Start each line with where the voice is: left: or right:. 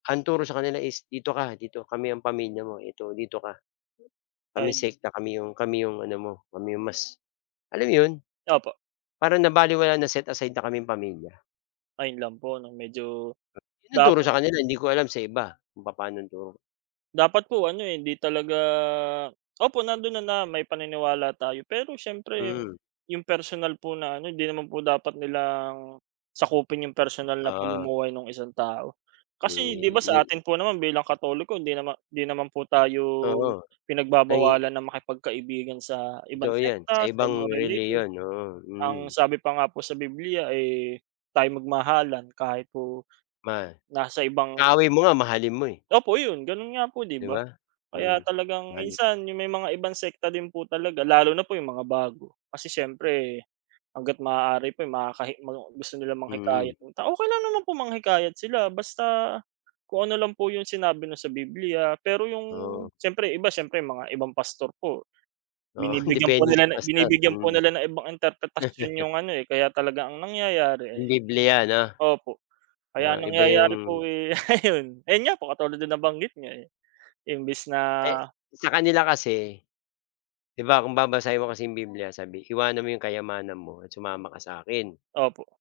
left: Ang turo sa kanila is, "Dito ka, dito kami ang pamilya mo, ito dito ka, kami
right: Ay!
left: sekta, kami 'yong kami 'yong ano mo, 'yong mas" Alam mo 'yon?
right: Opo.
left: Parang nabalewala, na set aside na kaming pamilya.
right: Ayun, lang po 'no? Medyo,
left: 'Yon ang turo
right: dapat
left: sa kanila, hindi ko alam sa iba, kung papaano ang turo.
right: Dapat po ano, eh, hindi talaga opo, nando'n na na may paniniwala tayo. Pero siyempre
left: Hmm.
right: yung personal po na ano hindi naman po dapat nilang sakupin yung personal na
left: Ah.
right: pamumuhay nung 1 tao.
left: Ni
right: Kasi 'di ba,
left: ni
right: sa atin po naman bilang Katoliko, hindi naman hindi naman po tayo
left: Oo, nanghi
right: pinagbabawalan na makipagkaibigan sa ibang
left: Totoo yan! Sa
right: sekta, sa ibang
left: ibang
right: relihiyon.
left: relihiyon, oo, mm.
right: Ang sabi pa nga po sa Bibliya, eh, tayo'y magmahalan kahit po
left: Ma
right: nasa ibang
left: kaaway mo nga mahalin mo, eh.
right: Opo 'yon, ganon nga po, 'di
left: 'Di
right: ba?
left: ba?
right: Kaya
left: Mm,
right: talagang
left: mahalin.
right: minsan yung may mga ibang sekta din po talaga lalo na po yung mga bago. Kasi siyempre hangga't maaari po yung makakahi mga gusto nilang
left: Mm.
right: manghikayat ng tao. Okey lang naman po manghikayat sila, basta kung ano lang po yung sinabi 'no, sa Bibliya. Pero yung
left: Oo.
right: siyempre iba siyempre mga ibang pastor po
left: Oo,
right: binibigyang po
left: depende sa
right: nila na
left: pastor,
right: binibigyan po
left: mhm.
right: nila ng ibang interpretasyon yung ano, eh, kaya talaga ang nangyayari,
left: Yung
right: eh
left: bibliya, 'no?
right: opo, kaya
left: 'No,
right: ang
left: Iba
right: nangyayari
left: yung
right: po, eh, ayun ayun nga po katulad din ng nabanggit niyo, eh, imbis na
left: Eh, sa kanila kasi, 'di ba, kung babasahin mo kasi yung Bibliya sabi, "Iwanan mo 'yong kayamanan mo at sumama ka sa'kin."
right: Opo.